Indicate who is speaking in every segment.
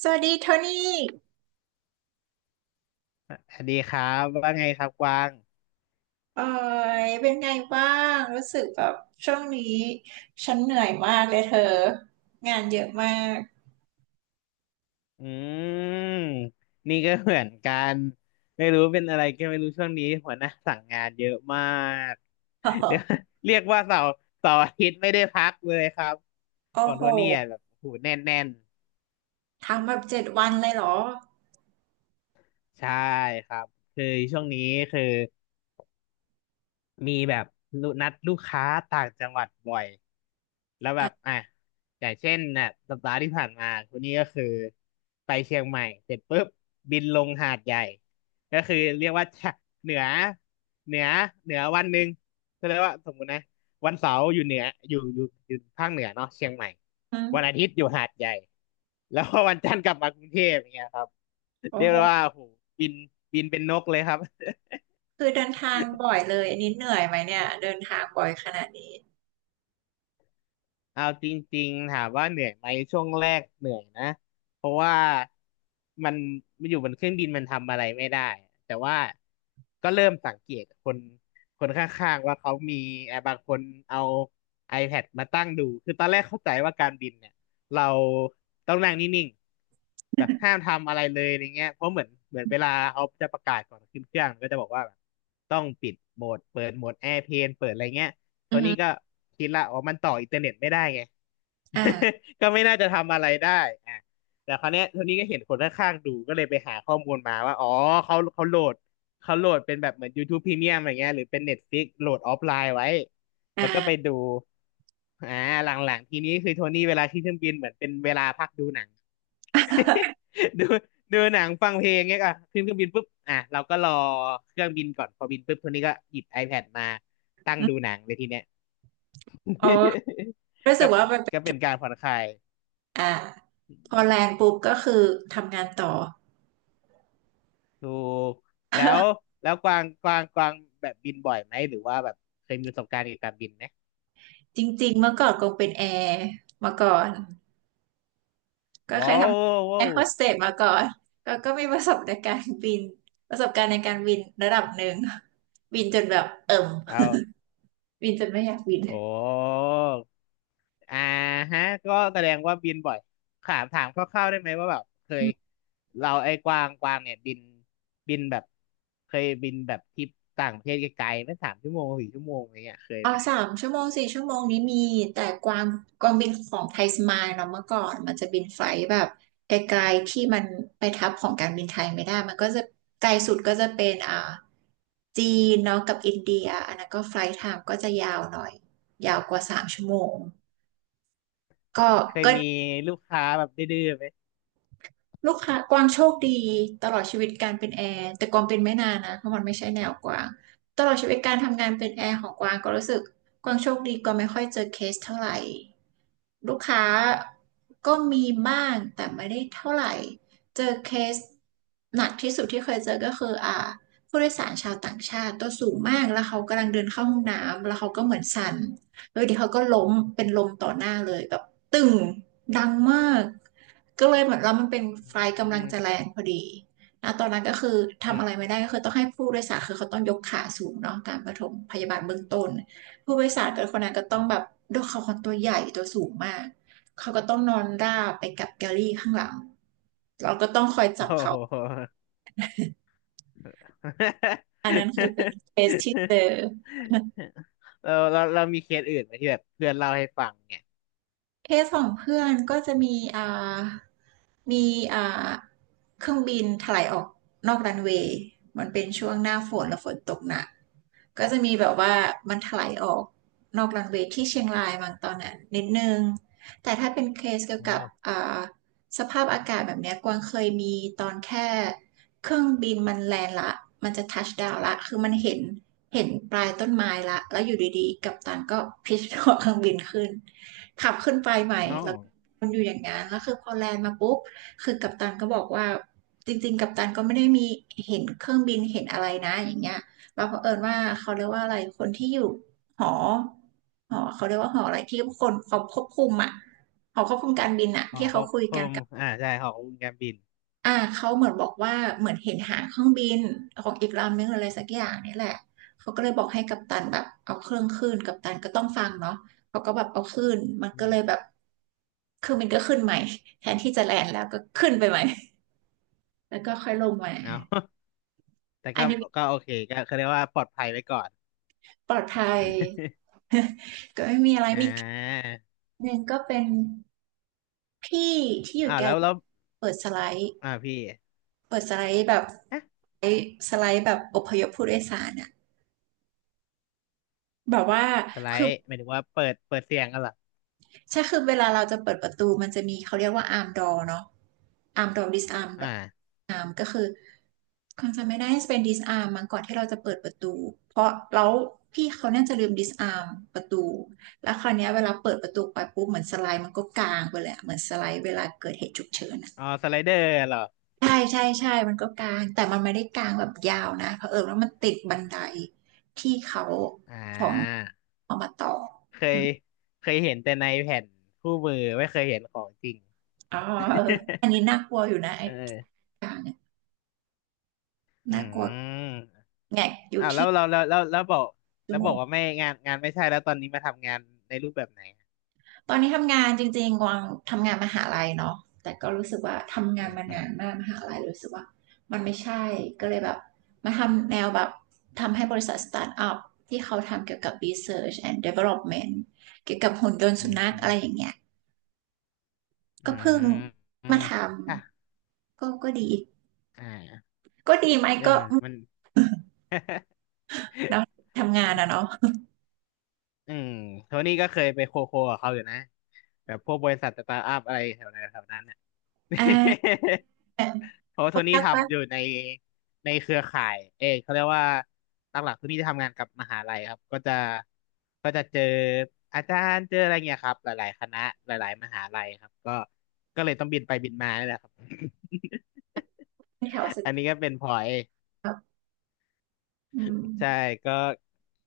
Speaker 1: สวัสดีโทนี่
Speaker 2: อ่ะสวัสดีครับว่าไงครับกวาง
Speaker 1: เอ่ยเป็นไงบ้างรู้สึกแบบช่วงนี้ฉันเหนื่อยมากเลยเธองานเยอะมาก
Speaker 2: อืมนี่ก็เหมือนกันไม่รู้เป็นอะไรก็ไม่รู้ช่วงนี้หัวหน้าสั่งงานเยอะมาก เรียกเรียกว่าเสาร์อาทิตย์ไม่ได้พักเลยครับ
Speaker 1: โอ้
Speaker 2: ของ
Speaker 1: โห
Speaker 2: โทนี่อ่ะแบบโอ้โหูแน่น
Speaker 1: ทำแบบเจ็ดวันเลยเหรอ
Speaker 2: ใช่ครับคือช่วงนี้คือ มีแบบนัดลูกค้าต่างจังหวัดบ่อยแล้วแบบอ่ะอย่างเช่นน่ะสัปดาห์ที่ผ่านมาคนนี้ก็คือไปเชียงใหม่เสร็จปุ๊บบินลงหาดใหญ่ก็คือเรียกว่าจะเหนือเหนือเหนือวันหนึ่งก็เรียกว่าสมมุตินะวันเสาร์อยู่เหนืออยู่ภาคเหนือเนาะเชียงใหม่
Speaker 1: อื
Speaker 2: วันอา
Speaker 1: ม
Speaker 2: ทิตย์อยู่หาดใหญ่แล้วพอวันจันทร์กลับมากรุงเทพอย่างเงี้ยครับ
Speaker 1: โอ้
Speaker 2: เรียก
Speaker 1: โห
Speaker 2: ได้ว่าโหบินเป็นนกเลยครับ
Speaker 1: คือเดินทางบ่อยเลยอันนี้เหนื่อยไหมเนี่ยเดินทางบ่อยขนาดนี้
Speaker 2: เอาจริงๆถามว่าเหนื่อยไหมช่วงแรกเหนื่อยนะเพราะว่ามันมันอยู่บนเครื่องบินมันทำอะไรไม่ได้แต่ว่าก็เริ่มสังเกตคนข้างๆว่าเขามีบางคนเอา iPad มาตั้งดูคือตอนแรกเข้าใจว่าการบินเนี่ยเราต้องนั่งนิ่งๆแบบห้ามทำอะไรเลยอะไรเงี้ยเพราะเหมือนเวลาเขาจะประกาศก่อนขึ้นเครื่องก็จะบอกว่าแบบต้องปิดโหมดเปิดโหมดแอร์เพลนเปิดอะไรเงี้ย โท
Speaker 1: อื
Speaker 2: นี่ก็
Speaker 1: ม
Speaker 2: คิดละอ๋อมันต่ออินเทอร์เน็ตไม่ได้ไง
Speaker 1: อ่า
Speaker 2: ก็ไม่น่าจะทำอะไรได้อ่ะแต่คราวเนี้ยโทนี่ก็เห็นคนข้างๆดูก็เลยไปหาข้อมูลมาว่า อ๋อเขาโหลดเขาโหลดเป็นแบบเหมือน YouTube Premium อะไรเงี้ยหรือเป็น Netflix โหลดออฟไลน์ไว้ แล้วก็ไป
Speaker 1: อ่า
Speaker 2: ดูอ่าหลังๆทีนี้คือโทนี่เวลาที่เครื่องบินเหมือนเป็นเวลาพักดูหนัง ดูหนังฟังเพลงเงี้ยอ่ะขึ้นเครื่องบินปุ๊บอ่ะเราก็รอเครื่องบินก่อนพอบินปุ๊บโทนี่ก็หยิบ iPad มาตั้งดูหนังเลยทีเนี้ย
Speaker 1: ออ รู้
Speaker 2: ก็
Speaker 1: สึกว่ามันเป็
Speaker 2: ก็เป็
Speaker 1: น
Speaker 2: นการผ่อนคลาย
Speaker 1: อ่าพอแลนด์ปุ๊บก็คือทำงานต่อ
Speaker 2: ถูกแล้ว แล้วกวางกวางแบบบินบ่อยไหมหรือว่าแบบเคยมีประสบการณ์เกี่ยวกับการบินไหม
Speaker 1: จริงๆเมื่อก่อนคงเป็นแอร์มาก่อน ก็เค
Speaker 2: ว้า
Speaker 1: ยท
Speaker 2: ว
Speaker 1: ำแอ
Speaker 2: ว้าว
Speaker 1: ร์โฮสเตสมาก่อนก็มีประสบในการบินประสบการณ์ในการบินระดับหนึ่งบินจนแบบเอิ่ม
Speaker 2: เอา
Speaker 1: บินจนไม่อยากบิน
Speaker 2: โอ้อ่าฮะก็แสดงว่าบินบ่อยถามคร่าวๆได้ไหมว่าแบบเค
Speaker 1: อื
Speaker 2: ย
Speaker 1: ม
Speaker 2: เราไอ้กวางเนี่ยบินแบบเคยบินแบบทริปต่างประเทศไกลๆไหม่สามชั่วโมงสี่ชั่วโมงอะไรเงี้ยเคย
Speaker 1: อ๋อ
Speaker 2: ไหม
Speaker 1: สามชั่วโมงสี่ชั่วโมงนี้มีแต่กวางบินของไทยสมายเนาะเมื่อก่อนมันจะบินไฟลท์แบบไกลๆที่มันไปทับของการบินไทยไม่ได้มันก็จะไกลสุดก็จะเป็นอ่าจีนเนาะกับอินเดียอันนั้นก็ไฟลท์ไทม์ก็จะยาวหน่อยยาวกว่าสามชั่วโมงก็
Speaker 2: เคย
Speaker 1: ก็
Speaker 2: มีลูกค้าแบบดื้อๆไหม
Speaker 1: ลูกค้ากวางโชคดีตลอดชีวิตการเป็นแอร์แต่กวางเป็นไม่นานนะเพราะมันไม่ใช่แนวกวางตลอดชีวิตการทำงานเป็นแอร์ของกวางก็รู้สึกกวางโชคดีกวางไม่ค่อยเจอเคสเท่าไหร่ลูกค้าก็มีบ้างแต่ไม่ได้เท่าไหร่เจอเคสหนักที่สุดที่เคยเจอก็คืออ่าผู้โดยสารชาวต่างชาติตัวสูงมากแล้วเขากำลังเดินเข้าห้องน้ำแล้วเขาก็เหมือนสั่น เออเดี๋ยวเขาก็ล้มเป็นลมต่อหน้าเลยแบบตึงดังมากก็เลยเหมือนเรามันเป็นไฟล์
Speaker 2: อื
Speaker 1: กำลัง
Speaker 2: ม
Speaker 1: จะแรงพอดีนะตอนนั้นก็คือ
Speaker 2: อื
Speaker 1: ทำ
Speaker 2: ม
Speaker 1: อะไรไม่ได้ก็คือต้องให้ผู้โดยสารคือเขาต้องยกขาสูงเนาะการปฐมพยาบาลเบื้องต้นผู้โดยสารกับคนนั้นก็ต้อ
Speaker 2: อื
Speaker 1: ง
Speaker 2: ม
Speaker 1: แบบด้วยเขาคนตัวใหญ่ตัวสูงมากเขาก็ต้องนอนราบไปกับแกลลี่ข้างหลังเราก็ต้องคอย จับ
Speaker 2: โอ้
Speaker 1: เขา
Speaker 2: โห
Speaker 1: คือเป็นเคสที่เจอ
Speaker 2: เรามีเคสอื่นไหมที่แบบเพื่อนเล่าให้ฟังเนี่ย
Speaker 1: เคสของเพื่อนก็จะมีอ่า มีอ่าเครื่องบินถลายออกนอกรันเวย์มันเป็นช่วงหน้าฝนแล้วฝนตกหนักก็จะมีแบบว่ามันถลายออกนอกรันเวย์ที่เชียงรายบางตอนนั้นนิดนึงแต่ถ้าเป็นเคสเกี่ย
Speaker 2: อ๋
Speaker 1: ว
Speaker 2: อ
Speaker 1: กับอ่าสภาพอากาศแบบเนี้ยกวางเคยมีตอนแค่เครื่องบินมันแลนด์ละมันจะทัชดาวน์ละคือมันเห็นปลายต้นไม้ละแล้วอยู่ดีๆกัปตันก็พิชหัวเครื่องบินขึ้นขับขึ้นไปใหม่
Speaker 2: เอ้า
Speaker 1: แล้วก็มันอยู่อย่างนั้นแล้วคือพอแลนด์มาปุ๊บ คือกัปตันก็บอกว่าจริงๆกัปตันก็ไม่ได้มีเห็นเครื่องบินเห็นอะไรนะอย่างเงี้ยเราเผอิญว่าเขาเรียกว่าอะไรคนที่อยู่หอเขาเรียกว่าหออะไรที่คนเขาควบคุมอ่ะหอควบคุมการบินอ่ะ
Speaker 2: หอ
Speaker 1: ที่
Speaker 2: ค
Speaker 1: เขา
Speaker 2: ก
Speaker 1: คุย
Speaker 2: ค
Speaker 1: กัน
Speaker 2: ม
Speaker 1: กับ
Speaker 2: อ่าใช่หอคกคุมการบิน
Speaker 1: อ่าเขาเหมือนบอกว่าเหมือนเห็นหางเครื่องบินของอีกลำนึงอะไรสักอย่างนี่แหละเขาก็เลยบอกให้กัปตันแบบเอาเครื่องขึ้นกัปตันก็ต้องฟังเนาะเขาก็แบบเอาขึ้นมัน
Speaker 2: อื
Speaker 1: ก็เล
Speaker 2: ม
Speaker 1: ยแบบเครืองบินก็ขึ้นใหม่แทนที่จะแลนด์แล้วก็ขึ้นไปใหม่ แล้วก็ค่อยลงมา
Speaker 2: เอา แต่
Speaker 1: อั
Speaker 2: ก็
Speaker 1: นนี้
Speaker 2: โอเคก็เขาเรียกว่าปลอดภัยไว้ก่อน
Speaker 1: ปลอดภัย ก็ไม่มีอะไร
Speaker 2: อ่
Speaker 1: มีคลิป
Speaker 2: า
Speaker 1: หนึ่งก็เป็นพี่ที่อยู่
Speaker 2: อ่า
Speaker 1: แก
Speaker 2: แล้
Speaker 1: ล
Speaker 2: วแล้ว
Speaker 1: เปิดสไลด์
Speaker 2: อ่าพี่
Speaker 1: เปิดสไลด์แบบสไ
Speaker 2: ฮะ
Speaker 1: ลด์แบบอพยพผู้โดยสารอะแบบว่า
Speaker 2: สไล
Speaker 1: คือ
Speaker 2: ด์หมายถึงว่าเปิดเสียงกันเหรอ
Speaker 1: ใช่คือเวลาเราจะเปิดประตูมันจะมีเขาเรียกว่าอาร์มดอเนาะอาร์มดอดิสอาร์ม
Speaker 2: อ่า
Speaker 1: อาร์มก็คือความจำไม่ได้เป็นดิสอาร์มมันก่อนที่เราจะเปิดประตูเพราะแล้วพี่เขาน่าจะลืมดิสอาร์มประตูแล้วคราวเนี้ยเวลาเปิดประตูไปปุ๊บเหมือนสไลด์มันก็กลางไปเลยอะเหมือนสไลด์เวลาเกิดเหตุฉุกเฉินอะ
Speaker 2: อ๋อสไลเดอร์เหรอ
Speaker 1: ใช่ใช่ใช่มันก็กลางแต่มันไม่ได้กลางแบบยาวนะเผอิญว่ามันติดบันไดที่เขา
Speaker 2: อ่
Speaker 1: ของ
Speaker 2: า
Speaker 1: เอามาต่อ
Speaker 2: เค
Speaker 1: อ
Speaker 2: ย
Speaker 1: ม
Speaker 2: เห็นแต่ในแผ่นคู่มือไม่เคยเห็นของจริง
Speaker 1: อ๋อเอออัน นี้น่ากลัวอยู่นะ
Speaker 2: เออ
Speaker 1: อย่างเนี่ย
Speaker 2: อื
Speaker 1: น่ากลัว
Speaker 2: ม
Speaker 1: แงกอยู่
Speaker 2: อ้าวแล้
Speaker 1: ที่
Speaker 2: วเราแล้ว
Speaker 1: ชั่
Speaker 2: แล้
Speaker 1: ว
Speaker 2: ว
Speaker 1: โม
Speaker 2: บอ
Speaker 1: ง
Speaker 2: กว่าไม่งานไม่ใช่แล้วตอนนี้มาทำงานในรูปแบบไหน
Speaker 1: ตอนนี้ทำงานจริงๆกวางทำงานมหาลัยเนาะแต่ก็รู้สึกว่าทำงาน
Speaker 2: อืม
Speaker 1: มา
Speaker 2: อืม
Speaker 1: นานมากมหาลัยรู้สึกว่ามันไม่ใช่ก็เลยแบบมาทำแนวแบบทำให้บริษัทสตาร์ทอัพที่เขาทำเกี่ยวกับ Research and Development เกี่ยวกับหุ่นยนต์
Speaker 2: อื
Speaker 1: สุ
Speaker 2: ม
Speaker 1: นั
Speaker 2: อื
Speaker 1: ข
Speaker 2: ม
Speaker 1: อะไรอย่างเงี้ย
Speaker 2: อื
Speaker 1: ก็เพิ่ง
Speaker 2: มอื
Speaker 1: มา
Speaker 2: ม
Speaker 1: ท
Speaker 2: ค่ะ
Speaker 1: ำก็ดี
Speaker 2: อ่า
Speaker 1: ก็ดีไหม
Speaker 2: เนี่ย
Speaker 1: ก็
Speaker 2: มัน
Speaker 1: อืม
Speaker 2: มัน
Speaker 1: เนาะทำงาน อะเนาะ
Speaker 2: อืมโทนี่ก็เคยไปโคโคกับเขาอยู่นะแบบพวกบริษัทสตาร์ทอัพอะไรแถวนั้นน่
Speaker 1: อ่า
Speaker 2: ะ เพราะว่า
Speaker 1: โปร
Speaker 2: โทนี่
Speaker 1: ดักต์ปะ
Speaker 2: ทำอยู่ในเครือข่ายเออเขาเรียกว่าหลักๆโทนี่จะทำงานกับมหาลัยครับก็จะก็จะเจออาจารย์เจออะไรเงี้ยครับหลายๆคณะหลายๆมหาลัยครับก็เลยต้องบินไปบินมานี่แหละครับ
Speaker 1: แถวสุ ด
Speaker 2: อันนี้ก็เป็นพลอย
Speaker 1: ครับอื
Speaker 2: ใช่
Speaker 1: ม
Speaker 2: ก็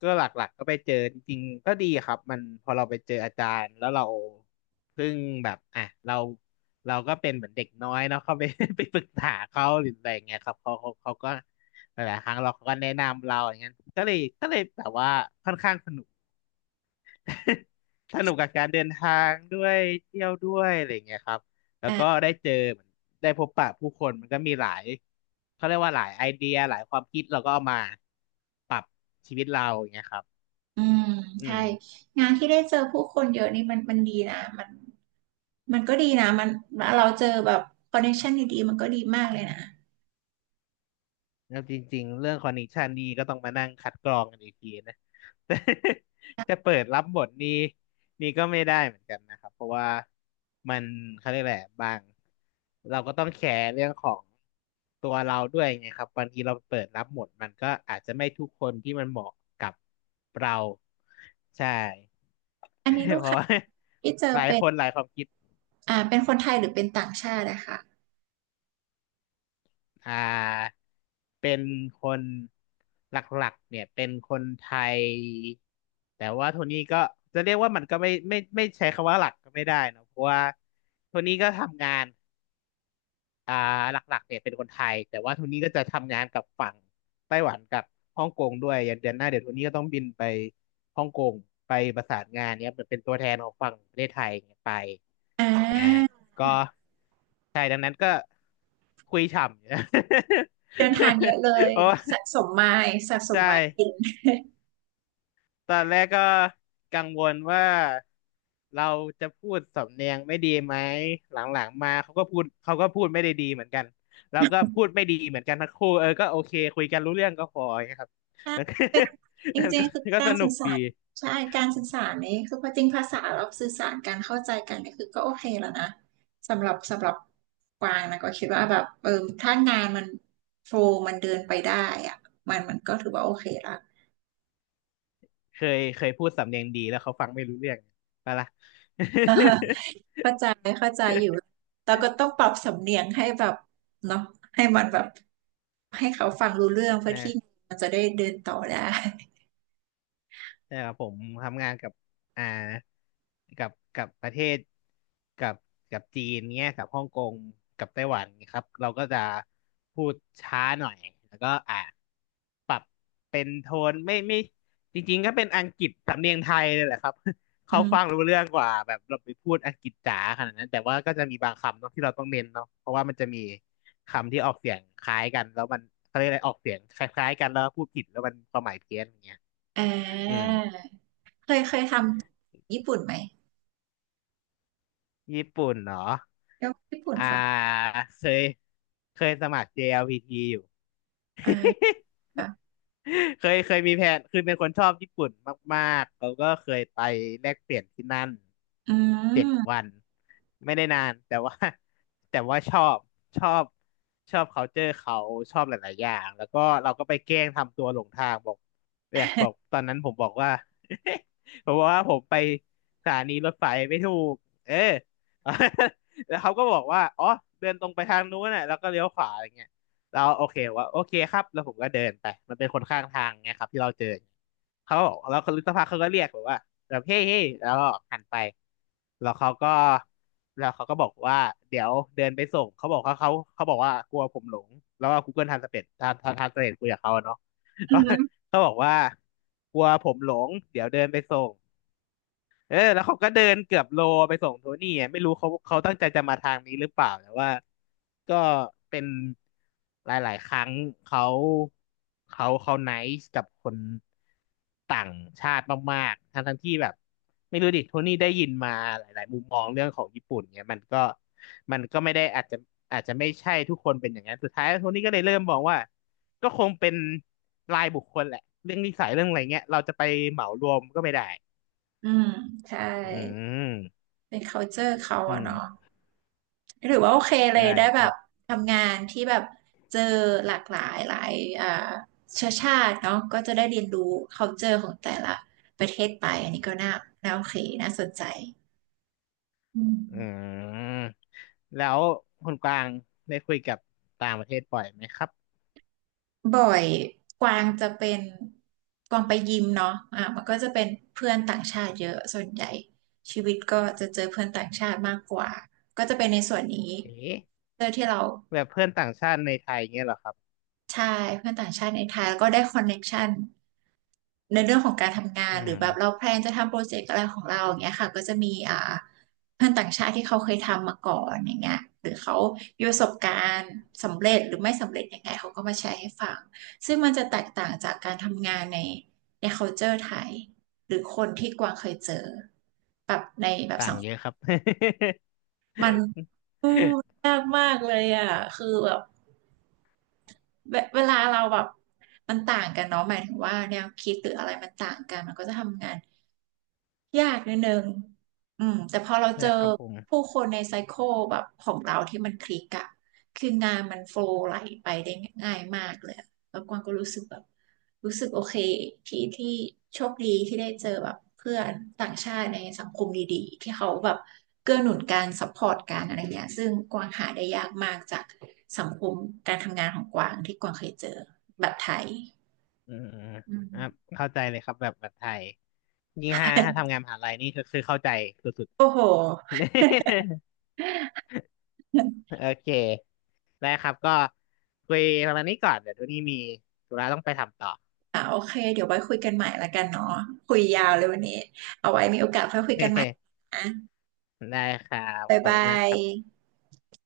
Speaker 2: ก็หลักๆก็ไปเจอจริงๆก็ดีครับมันพอเราไปเจออาจารย์แล้วเราเพิ่งแบบอ่ะเราเราก็เป็นเหมือนเด็กน้อยเนาะเข้าไป ไปปรึกษาเขาหรืออะไรอย่างเงี้ยครับเขาก็หลายๆครั้งเราเขาก็แนะนำเราอย่างเงี้ยก็เลยแบบว่าค่อนข้างสนุก สนุกกับการเดินทางด้วยเที่ยวด้วยอะไรอย่างเงี้ยครับ แล้วก็ได้เจอเหมือนได้พบปะผู้คนมันก็มีหลายเขาเรียกว่าหลายไอเดียหลายความคิดเราก็เอามาปรับชีวิตเราอย่างเงี้ยครับ
Speaker 1: อืม
Speaker 2: อื
Speaker 1: ใช่
Speaker 2: ม
Speaker 1: งานที่ได้เจอผู้คนเยอะนี่มันดีนะมันก็ดีนะมันเราเจอแบบคอนเนคชั่นดีๆมันก็ดีมากเลยนะ
Speaker 2: แล้วจริงๆเรื่องคอนเนคชันนี่ก็ต้องมานั่งคัดกรองกันอีกทีนะ แต่จะเปิดรับบทนี่นี่ก็ไม่ได้เหมือนกันนะครับเพราะว่ามันเขาเรียกแหละไรบางเราก็ต้องแคร์เรื่องของตัวเราด้วยไงครับบางทีเราเปิดรับบทมันก็อาจจะไม่ทุกคนที่มันเหมาะกับเราใช่
Speaker 1: อันนี้ ลูก
Speaker 2: เพราะ
Speaker 1: ค้า
Speaker 2: ว่า
Speaker 1: ที่เจ อ
Speaker 2: หลาย
Speaker 1: เป็
Speaker 2: ค
Speaker 1: น
Speaker 2: นหลายความคิด
Speaker 1: เป็นคนไทยหรือเป็นต่างชาตินะคะ
Speaker 2: อ่าเป็นคนหลักๆเนี่ยเป็นคนไทยแต่ว่าโทนี่ก็จะเรียกว่ามันก็ไม่ไม่ใช้คำว่าหลักก็ไม่ได้เนอะเพราะว่าโทนี่ก็ทำงานอ่าหลักๆเนี่ยเป็นคนไทยแต่ว่าโทนี่ก็จะทำงานกับฝั่งไต้หวันกับฮ่องกงด้วยอย่างเดือนหน้าเดี๋ยวโทนี่ก็ต้องบินไปฮ่องกงไปประสานงานเนี่ยเหมือนเป็นตัวแทนของฝั่งประเทศไทยเนี่ยไป
Speaker 1: อ่า
Speaker 2: ก็ใช่ดังนั้นก็คุยฉ่ำอยู่
Speaker 1: เดินทางเยอะเลย
Speaker 2: โอ้
Speaker 1: สะสมไมล์สะ สม
Speaker 2: ใช่
Speaker 1: ไมล์กิน
Speaker 2: ตอนแรกก็กังวลว่าเราจะพูดสำเนียงไม่ดีไหมหลังๆมาเขาก็พูดเขาก็พูดไม่ได้ดีเหมือนกันแล้วก็พูดไม่ดีเหมือนกันทั้งคู่เออก็โอเคคุยกันรู้เรื่องก็พออย่างเงี้ยครับ
Speaker 1: ใช่
Speaker 2: มันก็
Speaker 1: เป็นจ
Speaker 2: มัน
Speaker 1: ริ
Speaker 2: ก็
Speaker 1: งๆคือกา
Speaker 2: ส
Speaker 1: ร
Speaker 2: นุ
Speaker 1: สื่
Speaker 2: ก
Speaker 1: อสา
Speaker 2: ดี
Speaker 1: รใช่การสื่อสารนี้คือพอจริงภาษาเราสื่อสารการเข้าใจกันนี่คือก็โอเคแล้วนะสำหรับกวางนะก็คิดว่าแบบเออถ้างานมันโฟลมันเดินไปได้อะมันก็ถือว่าโอเคละ
Speaker 2: เคยเคยพูดสำเนียงดีแล้วเขาฟังไม่รู้เรื่องไปะละ
Speaker 1: เข้าใจเข้าใจอยู่แต่ก็ต้องปรับสำเนียงให้แบบเนาะให้มันแบบให้เขาฟังรู้เรื่องเพื่
Speaker 2: เอ
Speaker 1: อ
Speaker 2: อ
Speaker 1: ที่มันจะได้เดินต่อได้
Speaker 2: ใช่ครับผมทำงานกับอ่ากับประเทศกับจีนเนี้ยกับฮ่องกงกับไต้หวันครับเราก็จะพูดช้าหน่อยแล้วก็ปรับเป็นโทนไม่ไม่จริงๆก็เป็นอังกฤษสำเนียงไทยเลยแหละครับ
Speaker 1: อื
Speaker 2: เขาฟัง
Speaker 1: ม
Speaker 2: รู้เรื่องกว่าแบบเราไปพูดอังกฤษจ๋าขนาดนั้นแต่ว่าก็จะมีบางคำเนาะที่เราต้องเน้นเนาะเพราะว่ามันจะมีคำที่ออกเสียงคล้ายกันแล้วมันเขาเรียกอะไรออกเสียงคล้ายๆกันแล้วพูดผิดแล้วมันความหมายเพี้ยนอย่างเงี้ย
Speaker 1: อ่
Speaker 2: อืม
Speaker 1: าเคยเคยทำญี่ปุ่นไหม
Speaker 2: ญี่ปุ่นเหรอ
Speaker 1: แล้วญี่ปุ่น
Speaker 2: อ่า
Speaker 1: ฟัง
Speaker 2: เคยเคยสมัคร JLPT อลพีทีอยู่
Speaker 1: อ่า
Speaker 2: เคยเคยมีแผนคือเป็นคนชอบญี่ปุ่นมากๆเราก็เคยไปแลกเปลี่ยนที่นั่น
Speaker 1: อื
Speaker 2: เจ็ดวั
Speaker 1: ม
Speaker 2: นไม่ได้นานแต่ว่า แต่ว่าชอบชอบชอบ culture เขาชอบหลายๆอย่างแล้วก็เราก็ไปแกล้งทำตัวหลงทางบอกเนี่ยบอกตอนนั้นผมบอกว่า ผมบอกว่าผมไปสถานีรถไฟไม่ถูกเออ แล้วเขาก็บอกว่าอ๋อเดินตรงไปทางนู้นน่ะแล้วก็เลี้ยวขวาอะไรเงี้ย เราโอเคว่าโอเคครับแล้วผมก็เดินไปมันเป็นคนข้างทางไงครับที่เราเจอเขาบอกแล้วคนสักพักเขาก็เรียกแบบว่าแบบเฮ้เฮ้แล้วก็หันไปแล้วเขาก็แล้วเขาก็บอกว่าเดี๋ยวเดินไปส่งเขาบอกเขาบอกว่ากลัวผมหลงแล้วก็ Google Translate ทานทานทานสเ็ทคุยกับเขาอะเนาะ
Speaker 1: อืม
Speaker 2: เขาบอกว่ากลัวผมหลงเดี๋ยวเดินไปส่ง เออแล้วเขาก็เดินเกือบโลไปส่งโทนี่อะไม่รู้เขาตั้งใจจะมาทางนี้หรือเปล่าแต่ว่าก็เป็นหลายๆครั้งเขาเขาไนซ์กับคนต่างชาติมากๆทั้งที่แบบไม่รู้ดิโทนี่ได้ยินมาหลายๆมุมมองเรื่องของญี่ปุ่นเนี่ยมันก็มันก็ไม่ได้อาจจะอาจจะไม่ใช่ทุกคนเป็นอย่างนั้นสุดท้ายโทนี่ก็เลยเริ่มมองว่าก็คงเป็นรายบุคคลแหละเรื่องนิสัยเรื่องอะไรเงี้ยเราจะไปเหมารวมก็ไม่ได้
Speaker 1: อืมใช่
Speaker 2: อืม
Speaker 1: เป็น culture เขา
Speaker 2: อื
Speaker 1: อะเนาะ
Speaker 2: ม
Speaker 1: หรือว่าโอเคเลย
Speaker 2: ได้
Speaker 1: ได้แบ
Speaker 2: แต่
Speaker 1: บทำงานที่แบบเจอหลากหลายหลายอ่าเชื้อชาติเนาะก็จะได้เรียนรู้ culture ของแต่ละประเทศไป อันนี้ก็น่าโอเค น่าสนใจอื
Speaker 2: อื
Speaker 1: ม
Speaker 2: มแล้วคุณกวางได้คุยกับต่างประเทศบ่อยไหมครับ
Speaker 1: บ่อยกวางจะเป็นกวางไปยิมเนาะอ่ะมันก็จะเป็นเพื่อนต่างชาติเยอะส่วนใหญ่ชีวิตก็จะเจอเพื่อนต่างชาติมากกว่าก็จะเป็นในส่วนนี้
Speaker 2: เอ๊ะ
Speaker 1: เพื่อที่เรา
Speaker 2: แบบเพื่อนต่างชาติในไทยเงี้ยเหรอครับ
Speaker 1: ใช่เพื่อนต่างชาติในไทยแล้วก็ได้คอนเน็กชัน ในเรื่องของการทำงา
Speaker 2: อื
Speaker 1: นหรือแบบเรา
Speaker 2: ม
Speaker 1: แพลนจะทำโปรเจกต์อะไรของเราอย่างเงี้ยค่ะก็จะมีเพื่อนต่างชาติที่เขาเคยทำมาก่อนอย่างเงี้ยหรือเขามีประสบการณ์สำเร็จหรือไม่สำเร็จยังไงเขาก็มาแชร์ให้ฟังซึ่งมันจะแตกต่างจากการทำงานใน culture ไทยหรือคนที่กวางเคยเจอแบบในแบบ
Speaker 2: ต่า
Speaker 1: สั
Speaker 2: ง
Speaker 1: งค
Speaker 2: เย
Speaker 1: ม
Speaker 2: อะครับ
Speaker 1: มันอืมยากมากเลยอ่ะคือแบบเวลาเราแบบมันต่างกันเนาะหมายถึงว่าแนวคิดหรืออะไรมันต่างกันมันก็จะทำงาน ยากนิดนึงอืมแต่พอเรา
Speaker 2: ใช่
Speaker 1: เจ
Speaker 2: ค
Speaker 1: อ
Speaker 2: รับผม
Speaker 1: ผู้คนในไซเคิลแบบของเราที่มันคลิกอะคืองานมันโฟลว์ไหลไปได้ง่ายมากเลยอะแล้วกวางก็รู้สึกโอเคที่โชคดีที่ได้เจอแบบเพื่อนต่างชาติในสังคมดีๆที่เขาแบบเกื้อหนุนการซัพพอร์ตการอะไรเงี้ยซึ่งกวางหาได้ยากมากจากสังคมการทำงานของกวางที่กวางเคยเจอแบบไทย
Speaker 2: อืม
Speaker 1: อืม
Speaker 2: ครับเข้าใจเลยครับแบบแบบไทยยิ่งถ้าถ้าทำ งานมหาลัยนี่ก็คือเข้าใจสุด
Speaker 1: โอ้โห
Speaker 2: ๆ โอเคได้ครับก็คุยประมาณนี้ก่อนเดี๋ยวตัวนี้มีธุระต้องไปทำต่อ
Speaker 1: อ่ะโอเคเดี๋ยวไว้คุยกันใหม่ละกันเนาะคุยยาวเลยวันนี้ อ่ะ
Speaker 2: ได้ครับ
Speaker 1: บ๊าย
Speaker 2: ขอบ
Speaker 1: บา
Speaker 2: คุณมากค
Speaker 1: ย
Speaker 2: รับ